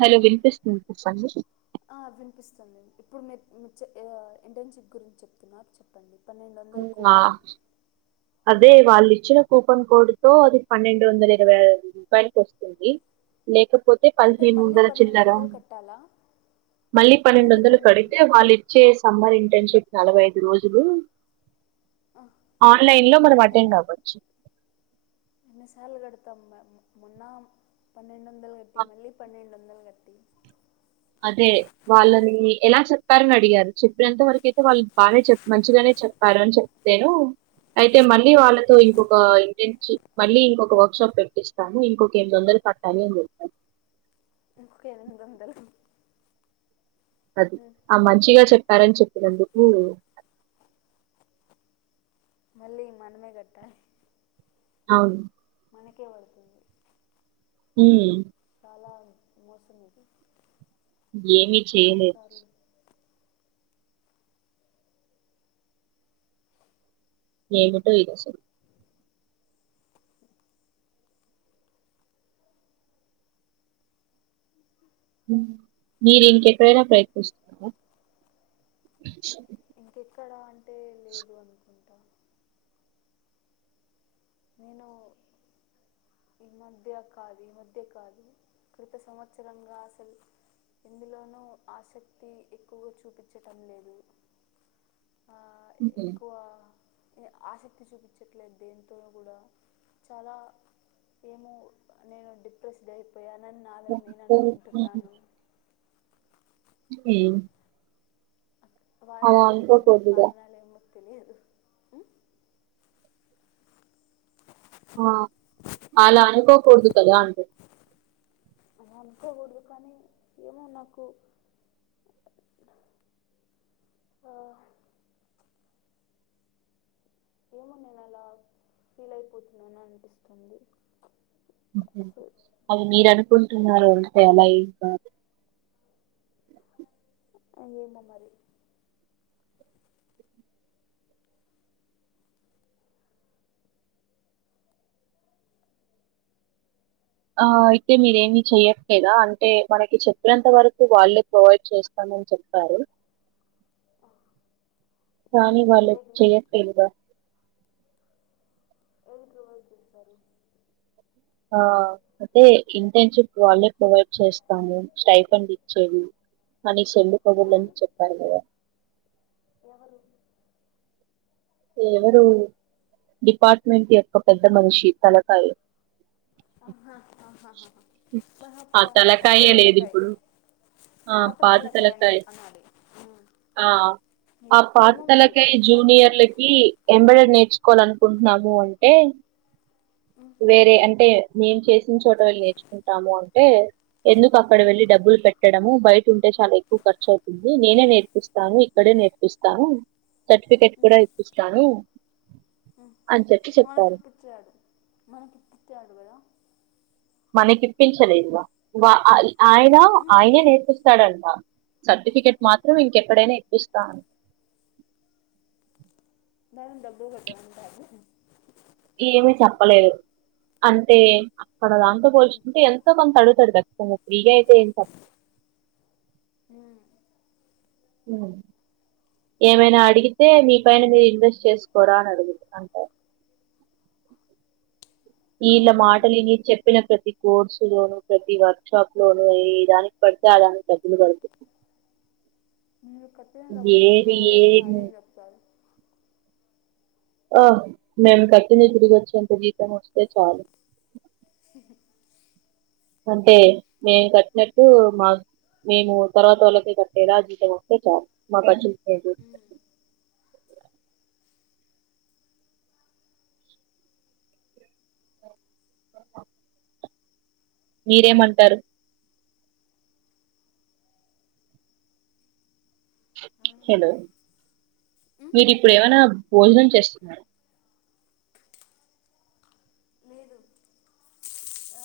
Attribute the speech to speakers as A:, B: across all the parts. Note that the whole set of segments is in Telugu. A: హలో విన్పిస్తుంది చెప్పండి
B: ఆ వినిపిస్తుంది ఇప్పుడు మీర్ మీరు చె ఇంటర్న్షిప్ గురించి చెప్తున్నారు చెప్పండి పన్నెండు వందల ల
A: ఆ
B: కూపన్
A: అదే వాళ్ళు ఇచ్చిన కూపన్ కోడ్ తో అది పన్నెండు వందల ఇరవై రూపాయలకి వస్తుంది లేక
B: అంటే మళ్ళీ పన్నెండు వందలు కట్టాలా
A: మళ్ళీ పన్నెండు వందలు కడితే వాళ్ళు ఇచ్చే సమ్మర్ ఇంట్ టర్నషిప్ నలభై ఐదు రోజులు
B: ఆ
A: లైవ్ లో మనం అటెండ్ అవచ్చు
B: ఎన్ని సార్లు కడతా మేమ్ మొన్నా పన్నెం వందలు కట్టి
A: ఆ,
B: మళ్ళీ పన్నెడు వందలు క కట్టి
A: అదే వాళ్ళని ఎలా చెప్పారని అడిగారు చెప్పినంత వరకు అయితే వాళ్ళు బానే చెప్ మంచిగానే చెప్పారు అని చెప్తేను అయితే మళ్ళీ వాళ్ళతో ఇంకొక ఇంటెన్ మళ్ళీ ఇంకొక వర్క్ షాప్ పెట్టిస్తాను ఇంకొక ఎనిమి వందలు కట్టాలి అని చెప్పాను
B: ఇంకొక ఎనిమిది వందలు
A: అది
B: ఉమ్,
A: ఆ మంచిగా చెప్పారని చెప్పినందుకు
B: మళ్ళీ మనమే కట్టాలి
A: అవును
B: మనకే పడుతుంది
A: హు
B: చాల మోసం ఇది
A: ఏమి చేయలే
B: ఎన్నిసార్లు
A: ఏమిటో ఇది అసలు మీరు ఇంకెక్కడైన ప్రయత్నిస్తార
B: ఇంకెక్కడా అంటే లేదు అనుకుంట నేను ఈ మధ్య కాదు ఈ మధ్య కాదు క్రిత సంవత్సరంగా అసలు ఇందులోనూ ఆసక్తి ఎక్కువగా చూపించటం లేదు ఆ
A: హ్మ్.
B: ఎక్కువ ఆసక్తి చూపించట్లేదు దే [unintelligible] చాల ఏమో నేను డిప్రెస్డ్ అయిపోయ అన్న నాద నేను అనుకుంటున్నాను
A: ఉమ్
B: వాటివనుకున్న కారణలేమో
A: ఆ! అలా అనుకోకూడదు కదా! అంటున్నా.
B: అల అనుకోకూడదు కానీ ఏమో నాకు ఆ ఏమో నేను అలా ఫీల్ అయిపోతున్నాను అనిపిస్తుంది అసలు
A: అది మీరు అనుకుంటున్నారు అంటే అలా ఏంకాదు
B: ఆ ఏమో మరి
A: ఆ అయితే మీరేమి చెయ్యట్లేద అంటే మనకి చెప్పినంత వరకు వాళ్ళే ప్రొవైడ్ చేస్తం అని చెప్పారు
B: ఆ
A: కానీ వాళ్ళు చేయట్లేదు గ
B: [unintelligible]
A: ఆ అయితే ఇంటర్న్షిప్ వాళ్ళే ప్రొవైడ్ చేస్తాను స్టైఫండ్ ఇచ్చేవి మనీ చెల్ందుపోదులని
B: ఎవరు
A: చెప్పారు కదా
B: ఎవరు
A: ఎవరు డిపార్ట్మెంట్ యొక్క పెద్ద మనిషి తలకాయ
B: ఆహా ప
A: ఆ
B: పాత
A: తలకాయే
B: తలకాయ్
A: లేదిప్పుడు. ఆ!
B: పాత తలకాయ్
A: తలకాయ.
B: అనలి
A: ఆ! ఆ పాత్రలకి జూనియర్లకి ఎంబెడెడ్ నేర్చుకోవాలి అనుకుంటున్నాము అంటే వేరే అంటే మేము చేసిన చోట వేల్ నేర్చుకుంటాము అంటే ఎందుకు అక్కడ వెళ్ళ డబ్బులు పెట్టడము బయ్ ఉంటే చాల ఎక్కువ ఖర్చు అవుతుంది నేనే నేర్పిస్తాను ఇక్కడే నేర్పిస్తాను సర్టిఫికేట్ కూడ ఇప్పిస్తాను అని చెప్పి
B: మనకి
A: చెప్పారు
B: ఇప్పించాడు మనకి తీటాడు కదా
A: మనకి ఇప్పించలేదుగా ఆయన ఆయనే నేర్పిస్తాడంట సర్టిఫికెట్ మాత్రం ఇంకెక్కడైనా ఇప్పిస్తా అం
B: [unintelligible]
A: ఏమి చెప్పలేదు అంటే అక్కడ దాంతో పోల్చుకుంటే ఎంతో కొంత అడుగుతాడు త ఫ్రీగా అయితే ఏం సప్
B: ఉమ్
A: ఉమ్ ఏమైనా అడిగితే మీ పైన మీరు ఇన్వెస్ట్ చేసుకోరా అని అడుగుత అంటారు వీళ్ళ
B: ఏమన్నాడు
A: మాటలు విని చెప్పినక ప్రతి కోర్సు లోనుూ ప్రతి వర్క్ షాప్ లోనుూ ఏ దానికి పడితే ఆ దానికి డబ్బులు కడుతుంది
B: మీరు కట్టిన డబ్బులకే
A: ఏది
B: డబుల్
A: ఏది
B: వస్తాయిని చెప్తారు
A: ఆ మేమ్ కట్టింది తిరిగి వచ్చేంత జీతం వస్తే చాలు అంటే మేం కట్టినట్టు మాకు మేము తర్వాత వాళ్ళక కట్టేలా జీవితం వస్తే చాలు మా కచ్చి
B: అ
A: మీరేమంటారు హలో మీరు ఇప్పుడు ఏమైనా భోజనం చేస్తున్నారు
B: లేదు ఆ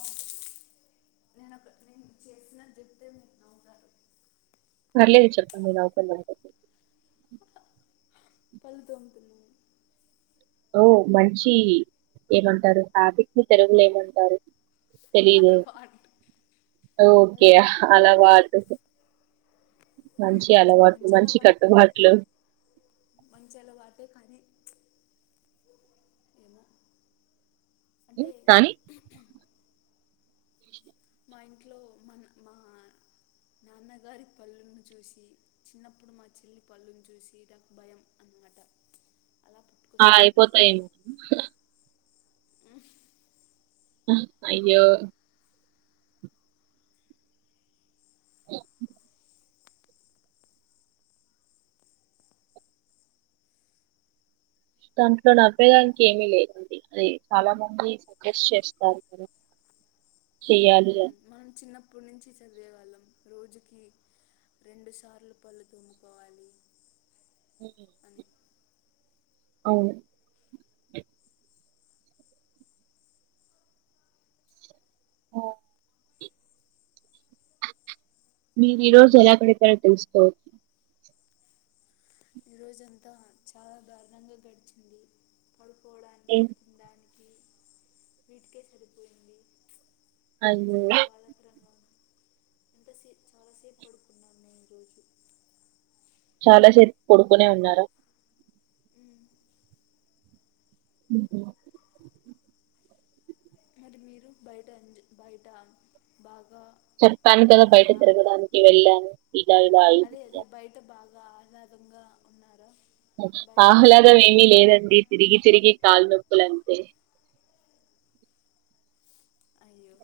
B: నేను ఒక నేను చేసిన చెప్తే మీకు నవ్వుతారు
A: పర్లేదు చెప్పు నవ్వుకుందాం
B: పళ్ళు తింటున్నాను
A: ఓ మంచి ఏమంటారు హాబిట్ ని తెలుగులో ఏమంటారు తెలిదు
B: అలవాటు
A: ఓకే
B: అలవాటు
A: అలవాటు మంచి అలవాట్లు మంచి కట్టుబాట్లు
B: మంచి అలవాటే కానీ ఏమో అంటే
A: కానీ
B: మా ఇంట్లో మన మాహా నాన్నగారి పళ్ళలను చూసి చిన్నప్పుడు మా చెల్లి పళ్ళని చూసి నాకు భయం అంత అంగట
A: అయిపోతాయి అయ్యో దాంట్లో నవ్వేదానికి ఏమీ లేదండి అది చాలా మంది సజెస్ట్ చేస్తారు కదా చేయ్యాలీగా
B: అప్పుటి నుంచి చదివేవాళ్ళం రోజుకి రెండు సార్లు పళ్ళు తోముకోవాలి
A: ఉ
B: అని
A: అవును ఆఓ మీరు ఈ రోజు ఎలాగదీపరో తెలుసుకోవచ్చు
B: ఈ రోజఅంతా చాలా దారుణంగా గడిచింది పడుకో
A: ఏ
B: వీటికే సరిపోయింది
A: అయ్యో
B: ఎంతసే చాలాసేపు పడుకున్నా నేను ఈరోోజు
A: చాలా సేపు పడుకునేఉన్నార
B: మ్,
A: ఉ
B: మరి మీరు బయట ఎంజా బయట బాగా
A: చెప్పాను
B: ఆ,
A: కదా బయట
B: ఆ-
A: తిరగడానికి వెళ్ళాను ఇలా ఇలా అయి
B: బ ఆహ్లాదంగా ఉన్నారా బయట
A: ఆహ్లాదం ఏమీ
B: మంచిగా
A: లేదండి తిరిగి తిరిగి కాలునొప్పులంతే
B: అయ్యో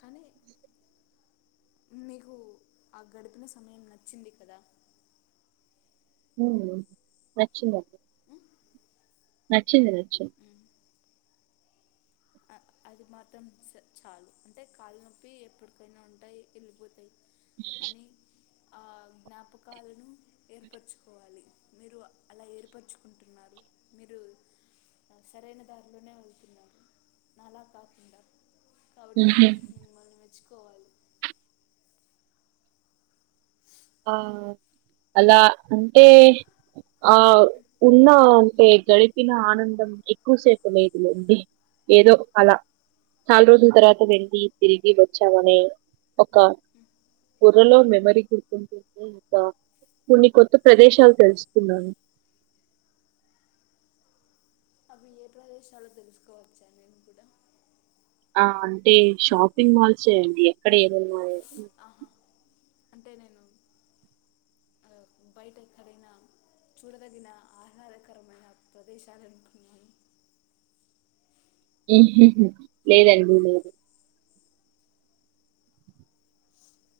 B: కానీ మీకు ఆ గడిపిన సమయం నచ్చింది కదా
A: ఉమ్ నచింధి
B: ఉం?
A: నచ్చింది నచ్చింది
B: అది మాత్రం చ చాలు అంటే కాళ్ళ నొప్పి ఎప్పటికైనా ఉంటాయి వెళ్ళిపోతాయి కానీ ఆ జ్ఞాపకాలను ఏర్పరచుకోవాలి మీరు అలా ఏర్పరుచుకుంటున్నారు మీరు సరైన దారిలోనే వెళ్తున్నారు అలా కాకుండా కాబట్టి
A: హుహు.
B: దానికి మిమ్మల్ని మెచ్చుకు
A: ఆ అలా అంటే ఆ ఉన్న అంటే గడిపిన ఆనందం ఎక్కువ సేపు వేదులుండి ఏదో అలా చాలా రోజుల తర్వాత వెళ్ళి తిరిగి వచ్చామనే ఒక పరలో మెమరి కొడుతు కొన్ని కొత్త ప్రదేశాలు తెలుసుకుందం
B: [inaudible] అవి ఏ ప్రదేశలో తెలుసుకోవచ్చా నేను కూడా
A: ఆ అంటే షాపింగ్ మాల్స్ అండి ఎక్కడ ఏమున్నాయో
B: ఆహా అంటే నేను బైట ఏక్కడేనా చూడదగిన ఆహ్దకరమైన ప్రదేశాలు అనుకున్నాను
A: హు లేదండి లేదు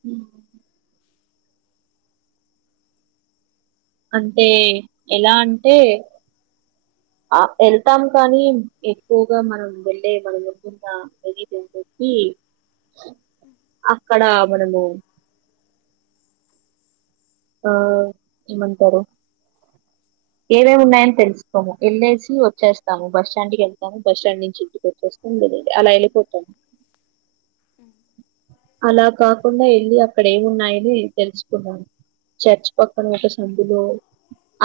A: హ [unintelligible] అంటే ఎలా అంటే ఆ వెళ్తాం కానీ ఎక్కువగా మనం వెళ్ళే మనం ఎవగుడా [unintelligible] ఈ అక్కడ మనము
B: [inaudible]
A: ఆ ఏమంటారు ఏవేమి ఉన్నాయని తెలుసుకోము వెళ్ళేసి వచ్చేస్తాము బస్ స్టాండ్ వెళ్తాము బస్ స్టాండ్ నుంచి ఇంటికి వచ్చేస్త అలా వెల్లిపోతం
B: అ [unintelligible]
A: అలా కాకుండా వెళ్ళి అక్కడ ఏమిన్నాయని తెలుసుకున్నాను చర్చ్ పక్కన ఒక సందిలో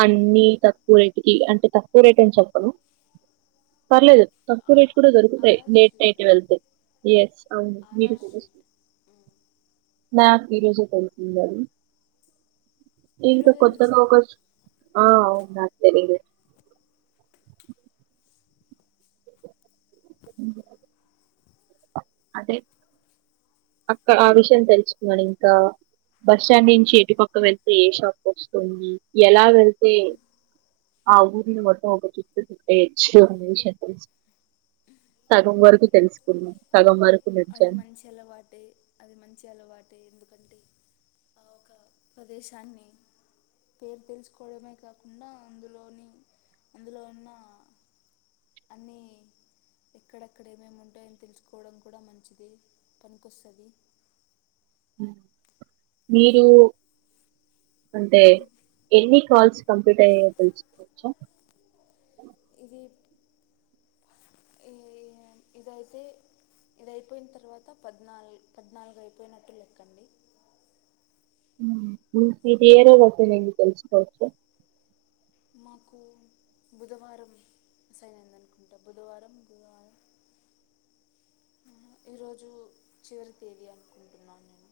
A: అన్ని తక్కువ రేటు కి అంటే తక్కువ రేట్ అని చెప్పను పర్లేదు తక్కువ రేట్ కూడా దరుకుది ఏ
B: ఆర్ఆర్ స్ట్రీట్
A: [unintelligible] అవును మీరు
B: ఆర్ఆర్ స్ట్రీట్
A: నాకు ఈ రోజే తెలిసింది అది ఈక
B: ఈరోజే
A: కొత్తగా
B: తెలిసిందా
A: ఒకచుక్ సర [unintelligible] ఉ [unintelligible] అదే అక్క ఆ విషయం తెలుసుకున్నాడు ఇంకా బస్ స్టాండ్ నుంచి ఎటుపక్క వెళ్తే ఏ షాప్ వస్తుంది ఎలా వెళ్తే ఆ ఊరి ని ఒక చట్టు చుటయచ్చు అనే విషయం తెలసు సగం వరకు తెలుసుకున్నాం సగం వరకు
B: అది
A: నడిచాను
B: మంచి అలవాటే అది మంచి అలవాటే ఎందుకంటే ఆ ఒక ప్రదేశాన్ని పేరు తెలుసుకోవడమే కాకుండా అందులోని అందులో ఉన్న అన్ని ఎక్కడక్కడ ఏమేమి ఉంటాయని తెలుసుకోవడం కోసం కూడా మంచిది పనికొస్తది
A: మీరు అంటే ఎన్ని కాల్స్ కంప్లీట్ అయ తెలుసుకోవచ్చ,
B: ఇది ఏంది ఇదయితే, ఇదియిపోయిన తర్వాత పద్నాలు పద్నాలుగు అయిపోయినట్టు లెక్కండి,
A: [unintelligible]
B: నాకు బుధవారం మె అసైనంద అనుకుంటా బుధవారం బధవారం ఈరోజు చివరి తేది అనుకుంటున్నాను, నేను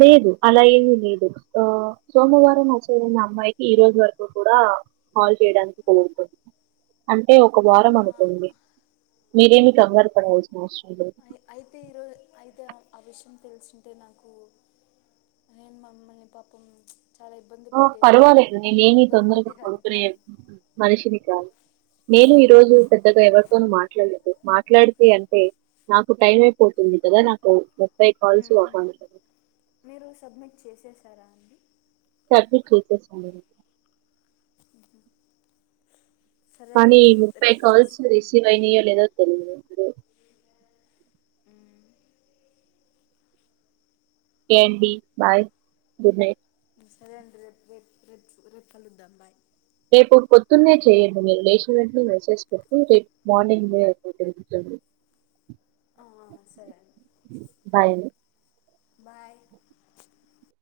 A: లేదు అలా ఏమి లేదు ఆ
B: ఉమ్,
A: సోమవారం అషన్ వచ్చేదన అమ్మాయికి ఈ రోజు వరకు కూడా హ కాల్ చేయడానికి కొన్ని రోజులు పడుతుంది.
B: [unintelligible]
A: అంటే ఒక వారం
B: అవునా
A: అవుతుంది, మీరేమి కంగారుపడవచ్చు
B: అయితే ఈరోజు అయితే ఆ విషయం తెలిసుంటే నాకు నేను మమ్మల్ని పాపం చాలా ఇబ్బంది
A: ఆ
B: పెట్టేశాను
A: పర్వాలేదు
B: అలా
A: నేనేమి
B: ఇబ్బంది
A: తొందరగా
B: పెట్టేదాన్ని
A: పడుకునే
B: కాదు
A: మనిషిని కాదు, నేను ఈ రోజు పెద్దగా ఎవరితోనూ మాట్లాడలేదు, మాట్లాడితే అంటే నాకు టైం అయిపోతుంది కదా నాకు తై కాల్స్
B: ఉమ్, ఉమ్.
A: ఆహా
B: మీరు సబ్మిట్ చేసేసారా అండి
A: చకిీ కల్తే చ లేద
B: సరే
A: కానీ
B: అయితే
A: ఈ ముప్పై
B: రేపు చేసి
A: కాల్స్
B: ఉమ్,
A: రిసీవ్ అయినాయో లేదో తెలియదు
B: ఉమ్.
A: ఒకే అండీ బాయ్ గుడ్ నైట్
B: సరే అండి రేపు రేపు రె కలుద్దా బాయ్
A: రేపు పొద్దున్నే చేయండి మీరు లేచిన వెంటనే మెసేజ్ పెడితే రేపు మార్నింగ్ జరుగుతుంది.
B: ఆ సరే అండి
A: బాయ్ అని
B: బాయ్